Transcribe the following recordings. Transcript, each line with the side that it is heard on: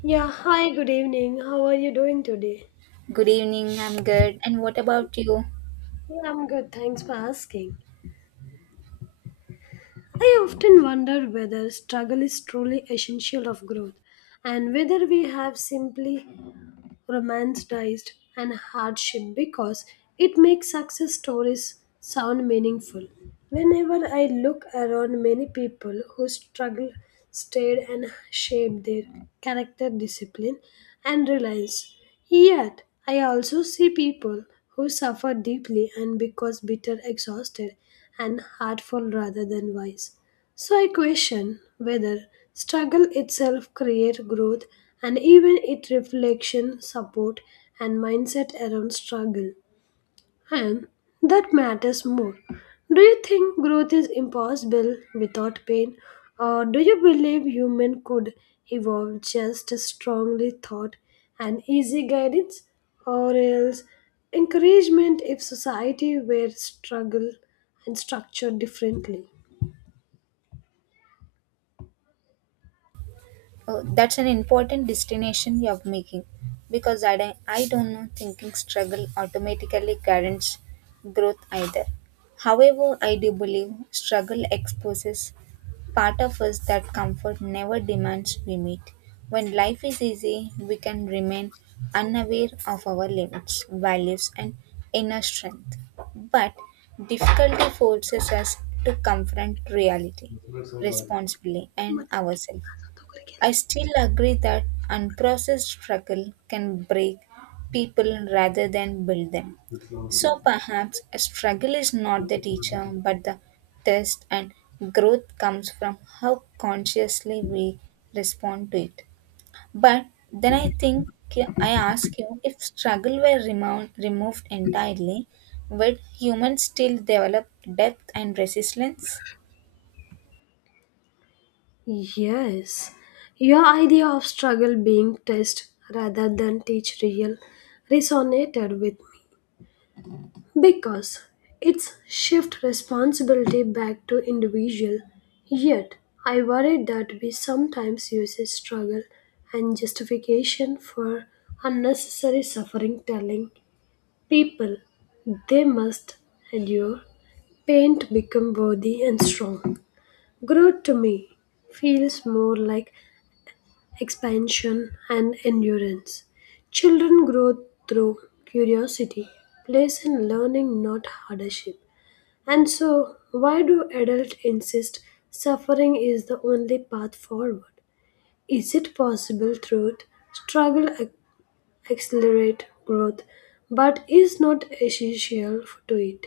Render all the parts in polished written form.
left: Yeah, hi, good evening. How are you doing today?
right: Good evening, I'm good. And what about you?
left: Yeah, I'm good. Thanks for asking. I often wonder whether struggle is truly essential of growth and whether we have simply romanticized and hardship because it makes success stories sound meaningful. Whenever I look around many people who struggle, stayed and shaped their character discipline and reliance. Yet I also see people who suffer deeply and because bitter, exhausted and hurtful rather than wise. So I question whether struggle itself create growth and even it reflection, support and mindset around struggle. And that matters more. Do you think growth is impossible without pain? Or do you believe human could evolve just as strongly thought and easy guidance? Or else encouragement if society were struggle and structured differently?
right: Oh, that's an important destination you're making because I don't know thinking struggle automatically guarantees growth either. However, I do believe struggle exposes part of us that comfort never demands we meet. When life is easy, we can remain unaware of our limits, values, and inner strength. But difficulty forces us to confront reality, responsibly, and ourselves. I still agree that unprocessed struggle can break people rather than build them. So perhaps a struggle is not the teacher but the test, and growth comes from how consciously we respond to it. But then I think I ask you if struggle were removed entirely, would humans still develop depth and resilience?
left: Yes, your idea of struggle being test rather than teach real resonated with me because it's shift responsibility back to individual. Yet I worry that we sometimes use a struggle and justification for unnecessary suffering, telling people they must endure pain to become worthy and strong. Growth to me feels more like expansion and endurance. Children grow through curiosity, place, and learning, not hardship. And so, why do adults insist suffering is the only path forward? Is it possible truth, struggle ac- accelerate growth, but is not essential to it?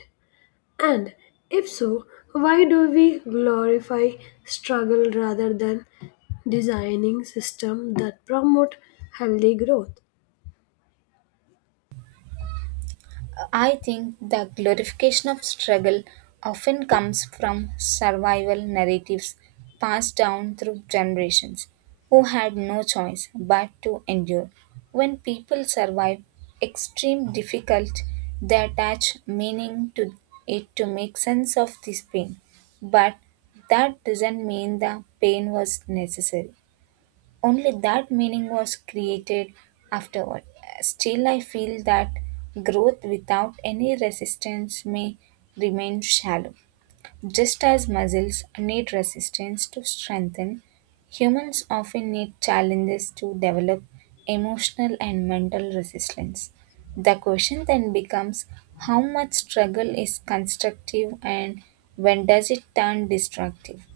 left: And if so, why do we glorify struggle rather than designing systems that promote healthy growth?
right: I think the glorification of struggle often comes from survival narratives passed down through generations who had no choice but to endure. When people survive extreme difficulty, they attach meaning to it to make sense of this pain. But that doesn't mean the pain was necessary only that meaning was created afterward. Still, I feel that growth without any resistance may remain shallow. Just as muscles need resistance to strengthen, humans often need challenges to develop emotional and mental resilience. The question then becomes how much struggle is constructive and when does it turn destructive?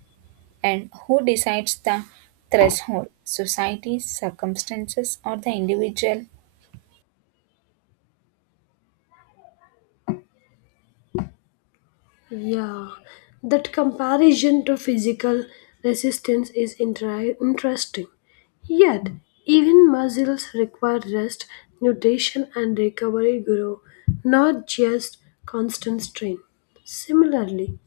right: And who decides the threshold? Society, circumstances, or the individual?
left: Yeah, that comparison to physical resistance is interesting. Yet, even muscles require rest, nutrition, and recovery grow, not just constant strain. Similarly,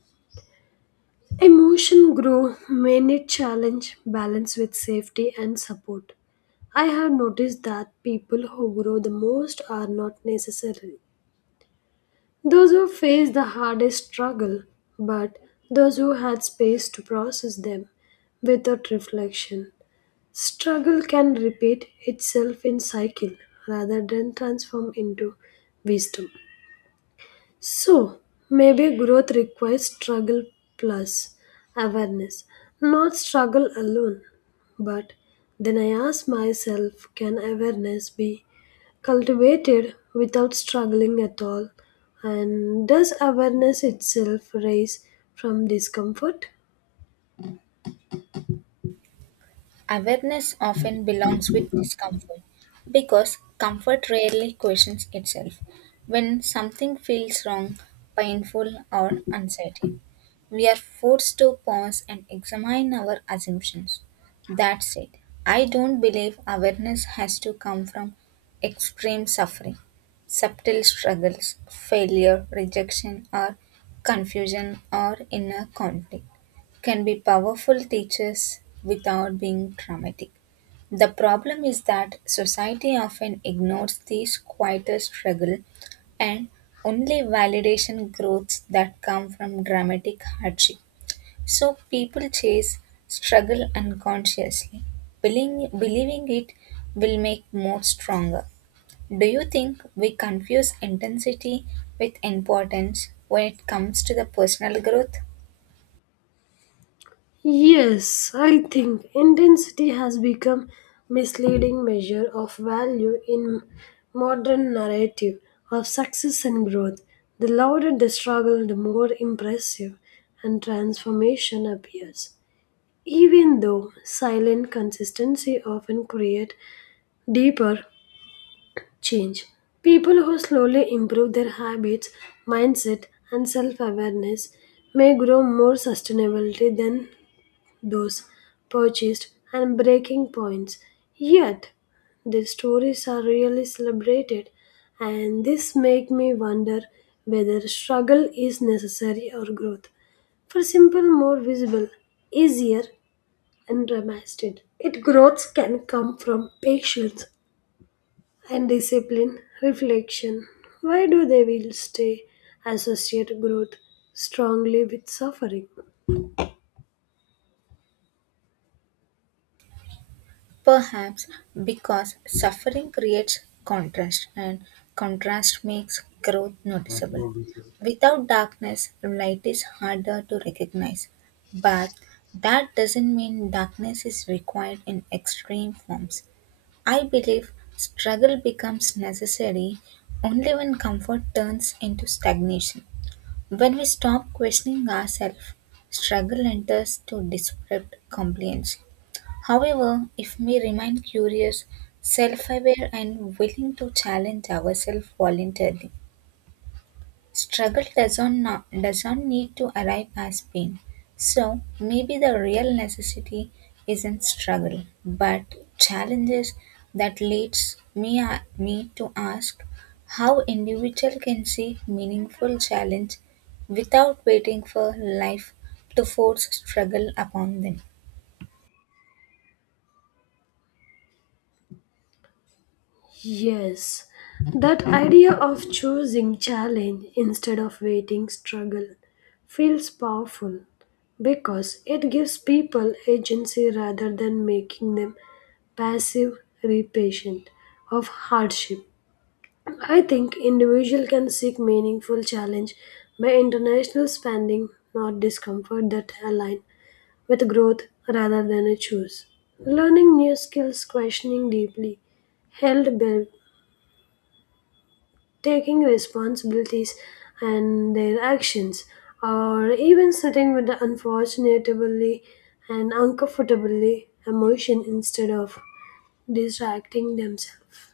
left: emotion grow when it challenge balance with safety and support. I have noticed that people who grow the most are not necessarily those who face the hardest struggle, but those who had space to process them without reflection. Struggle can repeat itself in cycle rather than transform into wisdom. So, maybe growth requires struggle plus awareness, not struggle alone. But then I ask myself, can awareness be cultivated without struggling at all? And does awareness itself rise from discomfort?
right: Awareness often belongs with discomfort because comfort rarely questions itself. When something feels wrong, painful, or uncertain, we are forced to pause and examine our assumptions. That said, I don't believe awareness has to come from extreme suffering. Subtle struggles, failure, rejection, or confusion or inner conflict can be powerful teachers without being dramatic. The problem is that society often ignores these quieter struggle and only validation growths that come from dramatic hardship. So people chase struggle unconsciously, believing it will make more stronger. Do you think we confuse intensity with importance when it comes to the personal growth?
left: Yes, I think intensity has become misleading measure of value in modern narrative of success and growth. The louder the struggle, the more impressive and transformation appears. Even though silent consistency often create deeper change, people who slowly improve their habits, mindset, and self-awareness may grow more sustainability than those purchased and breaking points. Yet the stories are really celebrated and this make me wonder whether struggle is necessary or growth. For simple, more visible, easier and dramatic. It growth can come from patience and discipline, reflection. Why do they will stay associate growth strongly with suffering?
right: Perhaps because suffering creates contrast, and contrast makes growth noticeable. Without darkness, light is harder to recognize. But that doesn't mean darkness is required in extreme forms. I believe struggle becomes necessary only when comfort turns into stagnation. When we stop questioning ourselves, struggle enters to desperate compliance. However, if we remain curious, self aware, and willing to challenge ourselves voluntarily, struggle doesn't, no- doesn't need to arrive as pain. So, maybe the real necessity isn't struggle, but challenges that me to ask how individual can seek meaningful challenge without waiting for life to force struggle upon them.
left: Yes, that idea of choosing challenge instead of waiting struggle feels powerful because it gives people agency rather than making them passive recipient of hardship. I think individual can seek meaningful challenge by international spending, not discomfort that align with growth rather than a choose. Learning new skills, questioning deeply, held taking responsibilities and their actions, or even sitting with the unfortunately and uncomfortably emotion instead of distracting themselves.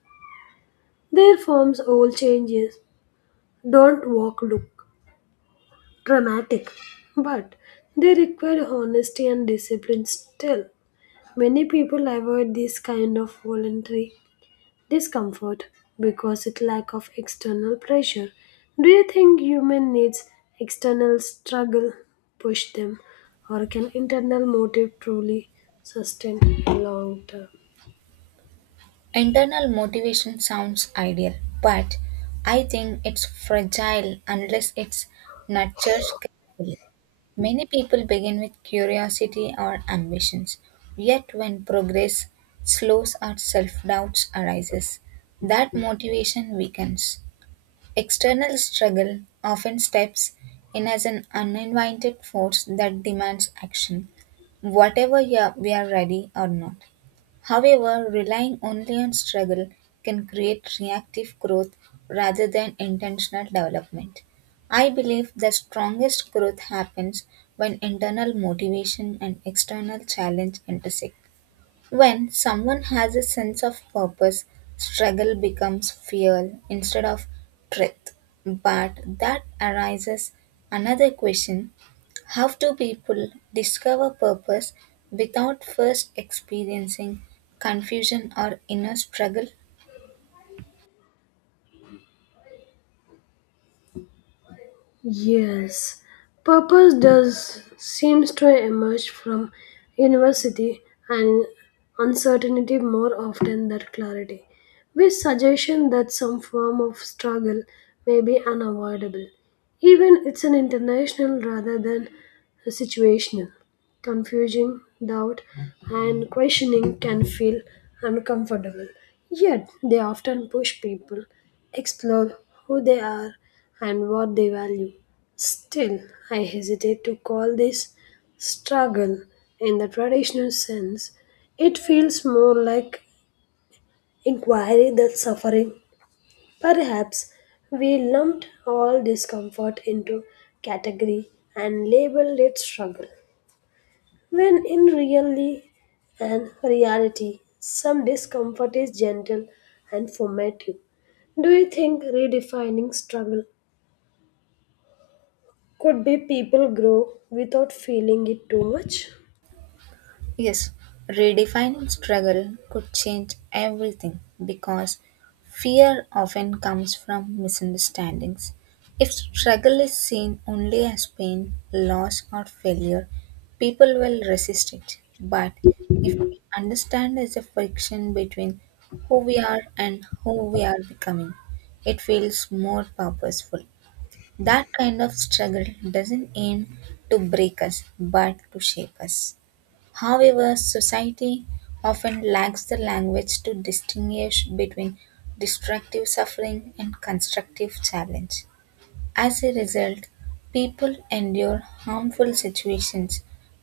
left: Their forms all changes don't walk look dramatic, but they require honesty and discipline still. Many people avoid this kind of voluntary discomfort because it lack of external pressure. Do you think human needs external struggle push them, or can internal motive truly sustain long term?
right: Internal motivation sounds ideal, but I think it's fragile unless it's nurtured carefully. Many people begin with curiosity or ambitions, yet when progress slows or self-doubt arises, that motivation weakens. External struggle often steps in as an uninvited force that demands action, whatever yeah, we are ready or not. However, relying only on struggle can create reactive growth rather than intentional development. I believe the strongest growth happens when internal motivation and external challenge intersect. When someone has a sense of purpose, struggle becomes fuel instead of truth. But that arises another question how do people discover purpose without first experiencing confusion or inner struggle?
left: Yes, purpose does seems to emerge from university and uncertainty more often than clarity, which suggestion that some form of struggle may be unavoidable, even it's an international rather than a situational. Confusing, doubt, and questioning can feel uncomfortable, yet they often push people explore who they are and what they value. Still, I hesitate to call this struggle in the traditional sense. It feels more like inquiry than suffering. Perhaps we lumped all discomfort into category and labeled it struggle, when in really and reality, some discomfort is gentle and formative. Do you think redefining struggle could be people grow without feeling it too much?
right: Yes, redefining struggle could change everything because fear often comes from misunderstandings. If struggle is seen only as pain, loss, or failure, people will resist it. But if understand as a friction between who we are and who we are becoming, it feels more purposeful. That kind of struggle doesn't aim to break us but to shape us. However, society often lacks the language to distinguish between destructive suffering and constructive challenge. As a result, people endure harmful situations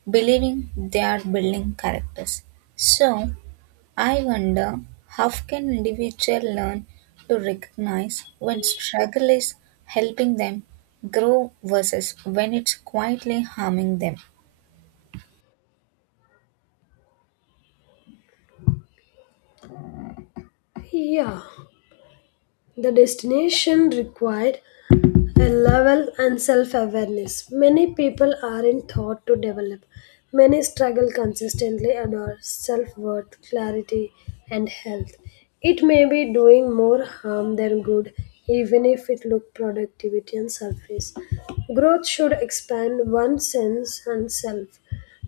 right: believing they are building characters. So, I wonder how can individual learn to recognize when struggle is helping them grow versus when it's quietly harming them.
left: Yeah, the destination required a level and self awareness. Many people aren't taught to develop. Many struggle consistently adore self worth, clarity, and health. It may be doing more harm than good, even if it look productivity on surface. Growth should expand one's sense and self.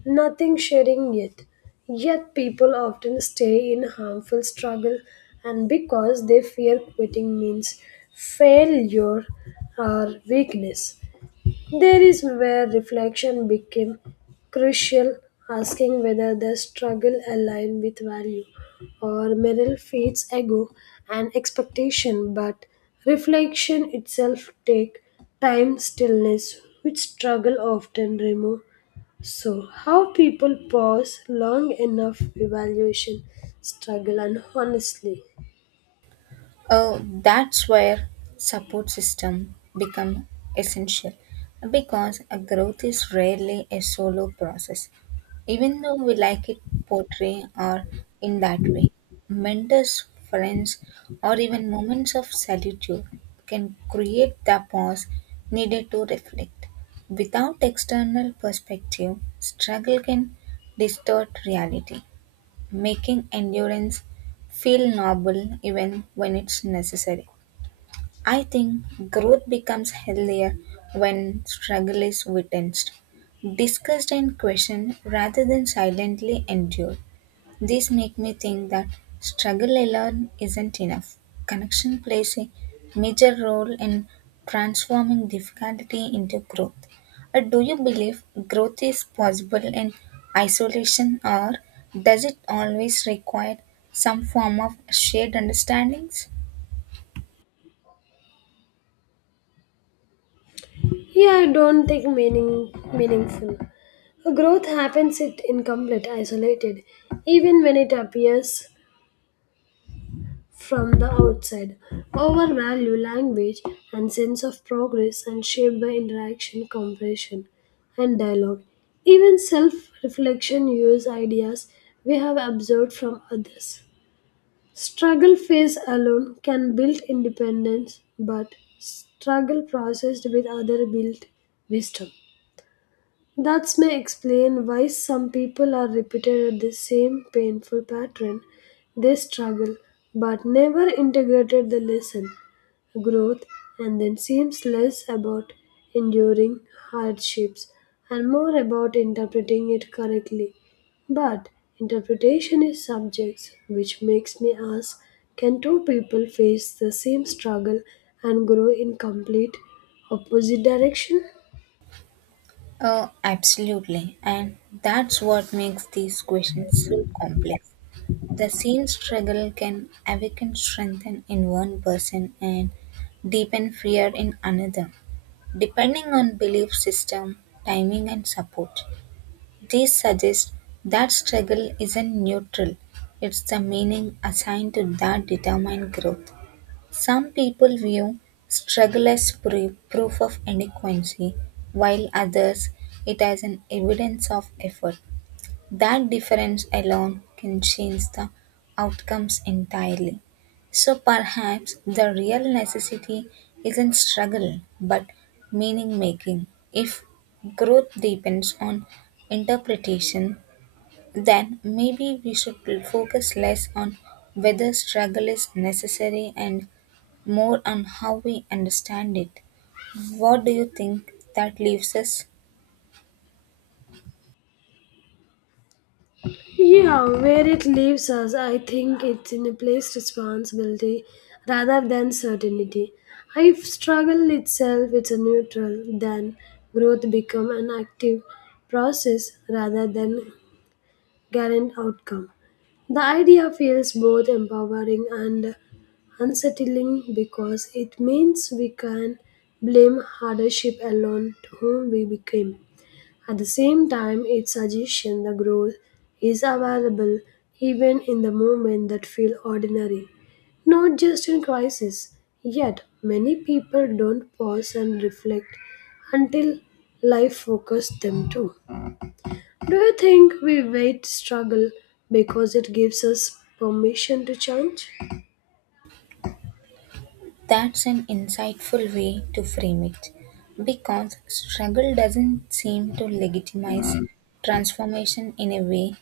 left: Nothing sharing yet. Yet people often stay in harmful struggle and because they fear quitting means failure or weakness. There is where reflection became crucial, asking whether the struggle align with value or merely feeds ego and expectation, but reflection itself take time stillness which struggle often remove. So, how people pause long enough evaluation, struggle, and honestly.
right: Oh, that's where support system become essential because a growth is rarely a solo process. Even though we like it poetry or in that way, mentors, friends, or even moments of solitude can create the pause needed to reflect. Without external perspective, struggle can distort reality making endurance feel noble even when it's necessary. I think growth becomes healthier when struggle is witnessed, discussed, and questioned rather than silently endured. This make me think that struggle alone isn't enough. Connection plays a major role in transforming difficulty into growth. Do you believe growth is possible in isolation, or does it always require some form of shared understandings?
left: Yeah, I don't think meaningful. Growth happens it incomplete, isolated, even when it appears from the outside. Overvalue language and sense of progress and shaped by interaction, compression, and dialogue. Even self-reflection use ideas we have observed from others. Struggle phase alone can build independence, but struggle processed with other build wisdom. That may explain why some people are repeated at the same painful pattern. They struggle, but never integrated the lesson growth and then seems less about enduring hardships and more about interpreting it correctly. But interpretation is subjects which makes me ask, can two people face the same struggle and grow in complete opposite direction?
right: Absolutely, and that's what makes these questions so complex. The same struggle can awaken strength in one person and deepen fear in another, depending on belief system, timing, and support. This suggests that struggle isn't neutral, it's the meaning assigned to that determined growth. Some people view struggle as proof of inadequacy, while others it as an evidence of effort. That difference alone can change the outcomes entirely. So perhaps the real necessity isn't struggle but meaning making. If growth depends on interpretation, then maybe we should focus less on whether struggle is necessary and more on how we understand it. What do you think that leaves us?
left: Yeah, where it leaves us, I think it's in a place responsibility rather than certainty. If struggle itself it's a neutral, then growth become an active process rather than guaranteed outcome. The idea feels both empowering and unsettling because it means we can blame hardship alone to whom we became. At the same time, it suggests the growth is available even in the moments that feel ordinary, not just in crisis. Yet, many people don't pause and reflect until life focuses them to. Do you think we wait struggle because it gives us permission to change?
right: That's an insightful way to frame it, because struggle doesn't seem to legitimize transformation in a way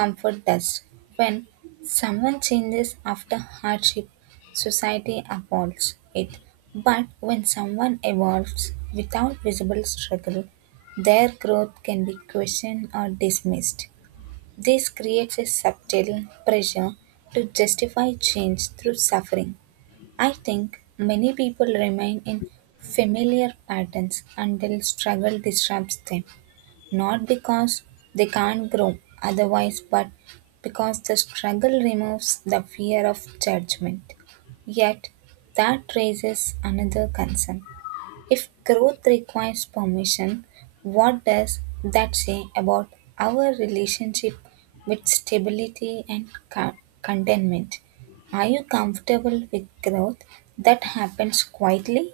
right: comfort does. When someone changes after hardship, society applauds it. But when someone evolves without visible struggle, their growth can be questioned or dismissed. This creates a subtle pressure to justify change through suffering I think many people remain in familiar patterns until struggle disrupts them, not because they can't grow otherwise, but because the struggle removes the fear of judgment. Yet, that raises another concern if growth requires permission, what does that say about our relationship with stability and contentment? Are you comfortable with growth that happens quietly?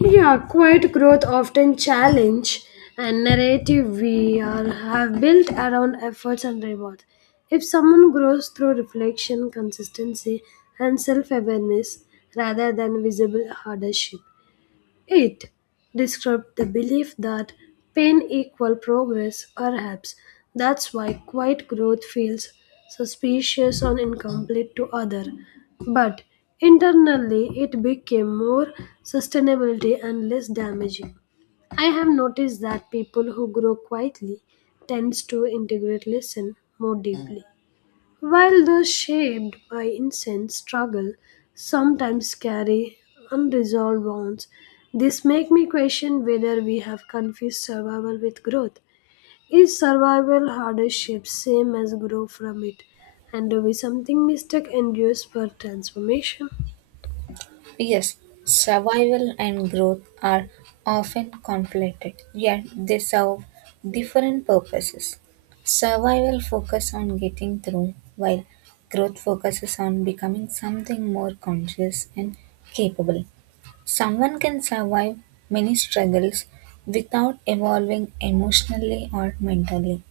left: Yeah, quiet growth often challenge and narrative we are, have built around efforts and rewards. If someone grows through reflection, consistency, and self awareness rather than visible hardship, it described the belief that pain equal progress, perhaps. That's why quiet growth feels suspicious or incomplete to other. But internally it became more sustainability and less damaging. I have noticed that people who grow quietly tends to integrate lesson more deeply. While those shaped by incense struggle sometimes carry unresolved wounds, this makes me question whether we have confused survival with growth. Is survival hardship same as grow from it? And do we something mistake endures for transformation?
right: Yes, survival and growth are often conflated, yet they serve different purposes. Survival focuses on getting through, while growth focuses on becoming something more conscious and capable. Someone can survive many struggles without evolving emotionally or mentally.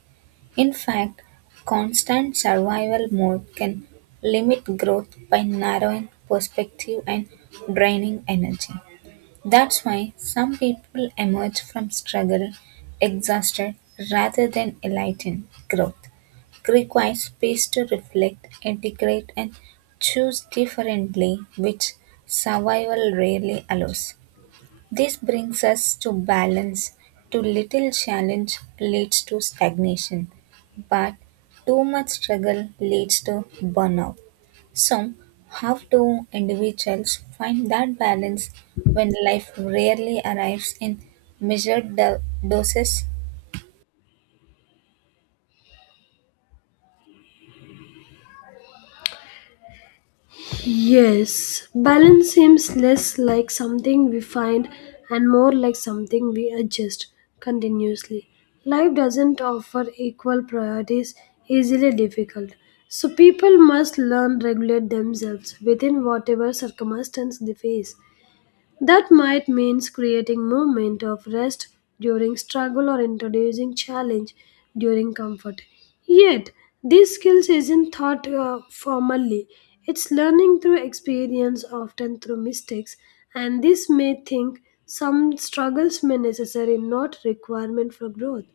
right: In fact, constant survival mode can limit growth by narrowing perspective and draining energy. That's why some people emerge from struggle exhausted rather than enlightened. Growth requires space to reflect, integrate, and choose differently, which survival rarely allows. This brings us to balance; too little challenge leads to stagnation, but too much struggle leads to burnout. So, how do individuals find that balance when life rarely arrives in measured doses?
left: Yes, balance seems less like something we find and more like something we adjust continuously. Life doesn't offer equal priorities, easily difficult. So people must learn regulate themselves within whatever circumstance they face. That might mean creating moment of rest during struggle or introducing challenge during comfort. Yet, these skills isn't taught formally. It's learning through experience, often through mistakes, and this may think some struggles may necessary not requirement for growth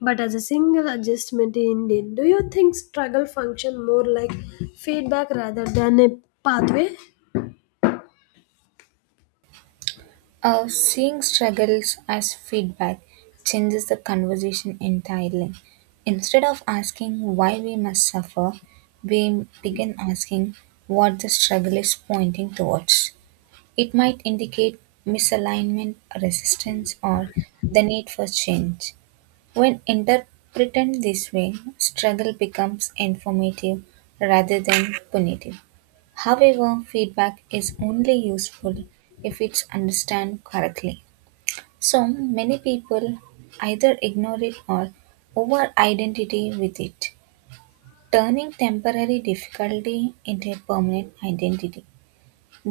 left: but as a single adjustment indeed. Do you think struggle function more like feedback rather than a pathway?
right: Seeing struggles as feedback changes the conversation entirely. Instead of asking why we must suffer, we begin asking what the struggle is pointing towards. It might indicate misalignment, resistance, or the need for change. When interpreted this way, struggle becomes informative rather than punitive. However, feedback is only useful if it's understood correctly. So many people either ignore it or over identity with it, turning temporary difficulty into a permanent identity.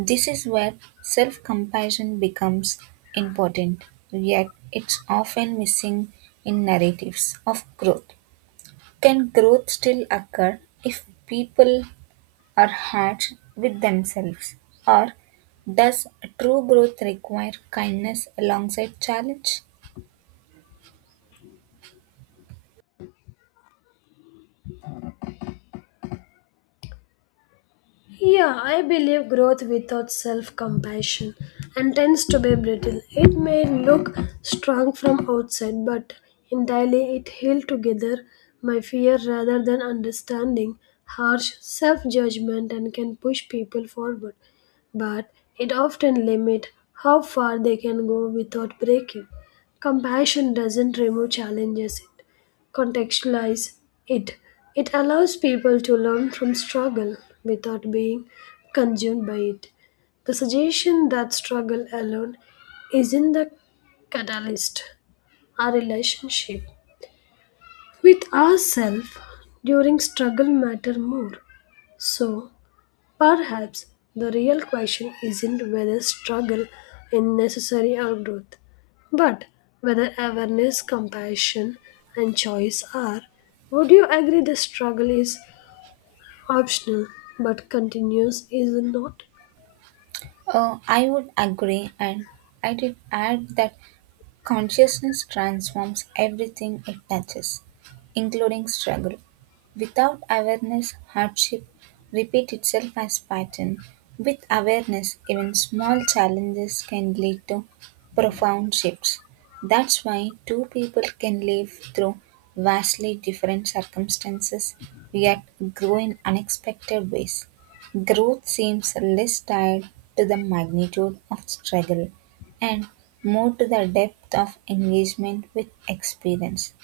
right: This is where self compassion becomes important, yet, it's often missing in narratives of growth. Can growth still occur if people are harsh with themselves? Or does true growth require kindness alongside challenge?
left: Yeah, I believe growth without self compassion and tends to be brittle. It may look strong from outside, but entirely it held together by fear rather than understanding, harsh self judgment, and can push people forward. But it often limits how far they can go without breaking. Compassion doesn't remove challenges, contextualize it. It allows people to learn from struggle without being consumed by it. The suggestion that struggle alone isn't the catalyst. Our relationship with ourselves during struggle matter more. So perhaps the real question isn't whether struggle is necessary or growth, but whether awareness, compassion, and choice are. Would you agree the struggle is optional but continuous, is it not?
right: I would agree, and I did add that consciousness transforms everything it touches, including struggle. Without awareness, hardship repeat itself as pattern. With awareness, even small challenges can lead to profound shifts. That's why two people can live through vastly different circumstances yet grow in unexpected ways. Growth seems less tied to the magnitude of struggle and more to the depth of engagement with experience.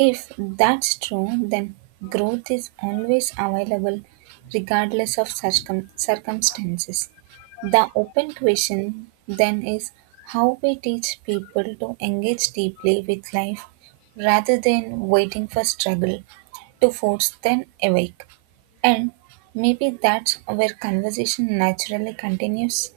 right: If that's true, then growth is always available regardless of circumstances. The open question then is how we teach people to engage deeply with life rather than waiting for struggle to force them awake. And maybe that's where conversation naturally continues.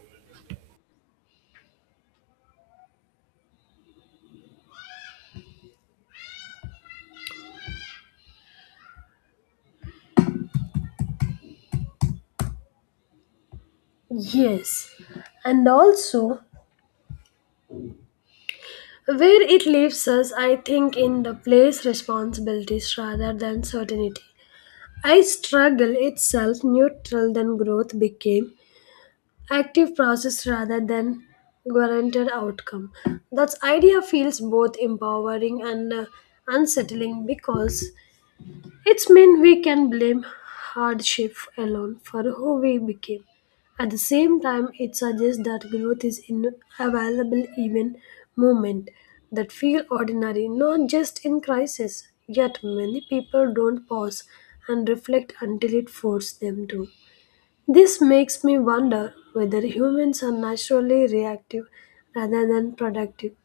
left: Yes, and also where it leaves us, I think, in the place responsibilities rather than certainty. I struggle itself neutral than growth became active process rather than guaranteed outcome. That idea feels both empowering and unsettling because it's mean we can blame hardship alone for who we became. At the same time, it suggests that growth is inavailable even moment that feel ordinary, not just in crisis. Yet many people don't pause and reflect until it forces them to. This makes me wonder whether humans are naturally reactive rather than productive.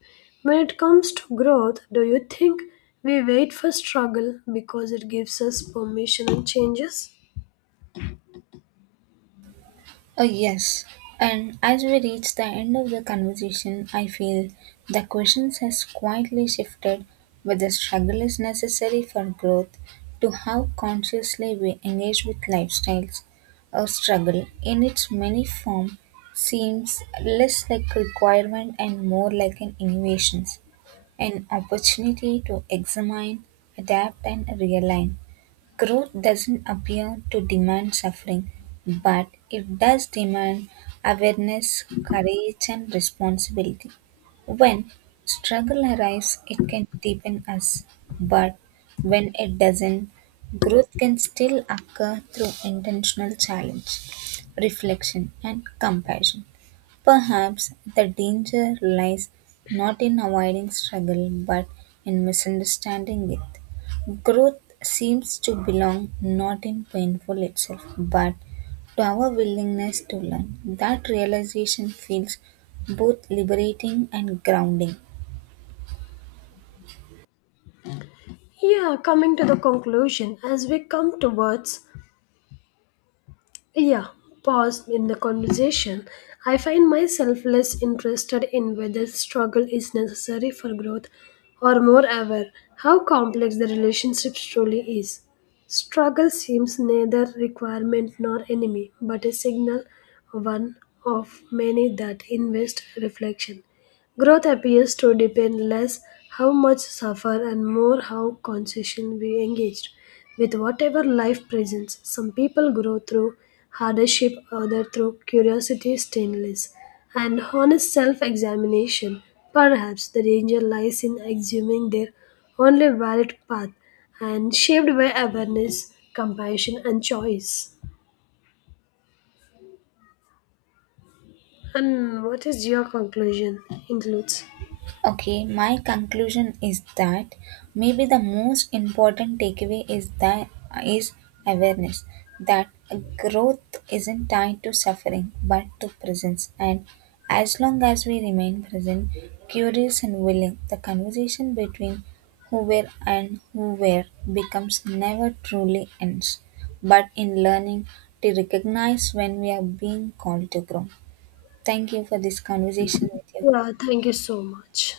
left: When it comes to growth, do you think we wait for struggle because it gives us permission and changes?
right: Oh, yes. And as we reach the end of the conversation, I feel the questions has quietly shifted whether struggle is necessary for growth to how consciously we engage with lifestyles. Our struggle, in its many form, seems less like requirement and more like an innovation, an opportunity to examine, adapt, and realign. Growth doesn't appear to demand suffering, but it does demand awareness, courage, and responsibility. When struggle arrives, it can deepen us, but when it doesn't, growth can still occur through intentional challenge, reflection, and compassion. Perhaps the danger lies not in avoiding struggle but in misunderstanding it. Growth seems to belong not in painful itself, but to our willingness to learn. That realization feels both liberating and grounding.
left: Yeah, coming to the conclusion, as we come towards, yeah, pause in the conversation. I find myself less interested in whether struggle is necessary for growth or more aware how complex the relationship truly is. Struggle seems neither requirement nor enemy, but a signal, one of many that invest reflection. Growth appears to depend less how much suffer and more how consciously we engaged with whatever life presents. Some people grow through hardship, others through curiosity, stainless, and honest self-examination. Perhaps the danger lies in assuming their only valid path and shaped by awareness, compassion, and choice. And what is your conclusion? Includes.
right: Okay, my conclusion is that maybe the most important takeaway is that is awareness that growth isn't tied to suffering but to presence and as long as we remain present, curious and willing, the conversation between who were and who were becomes never truly ends, but in learning to recognize when we are being called to grow. Thank you for this conversation with you.
left: Yeah, thank you so much.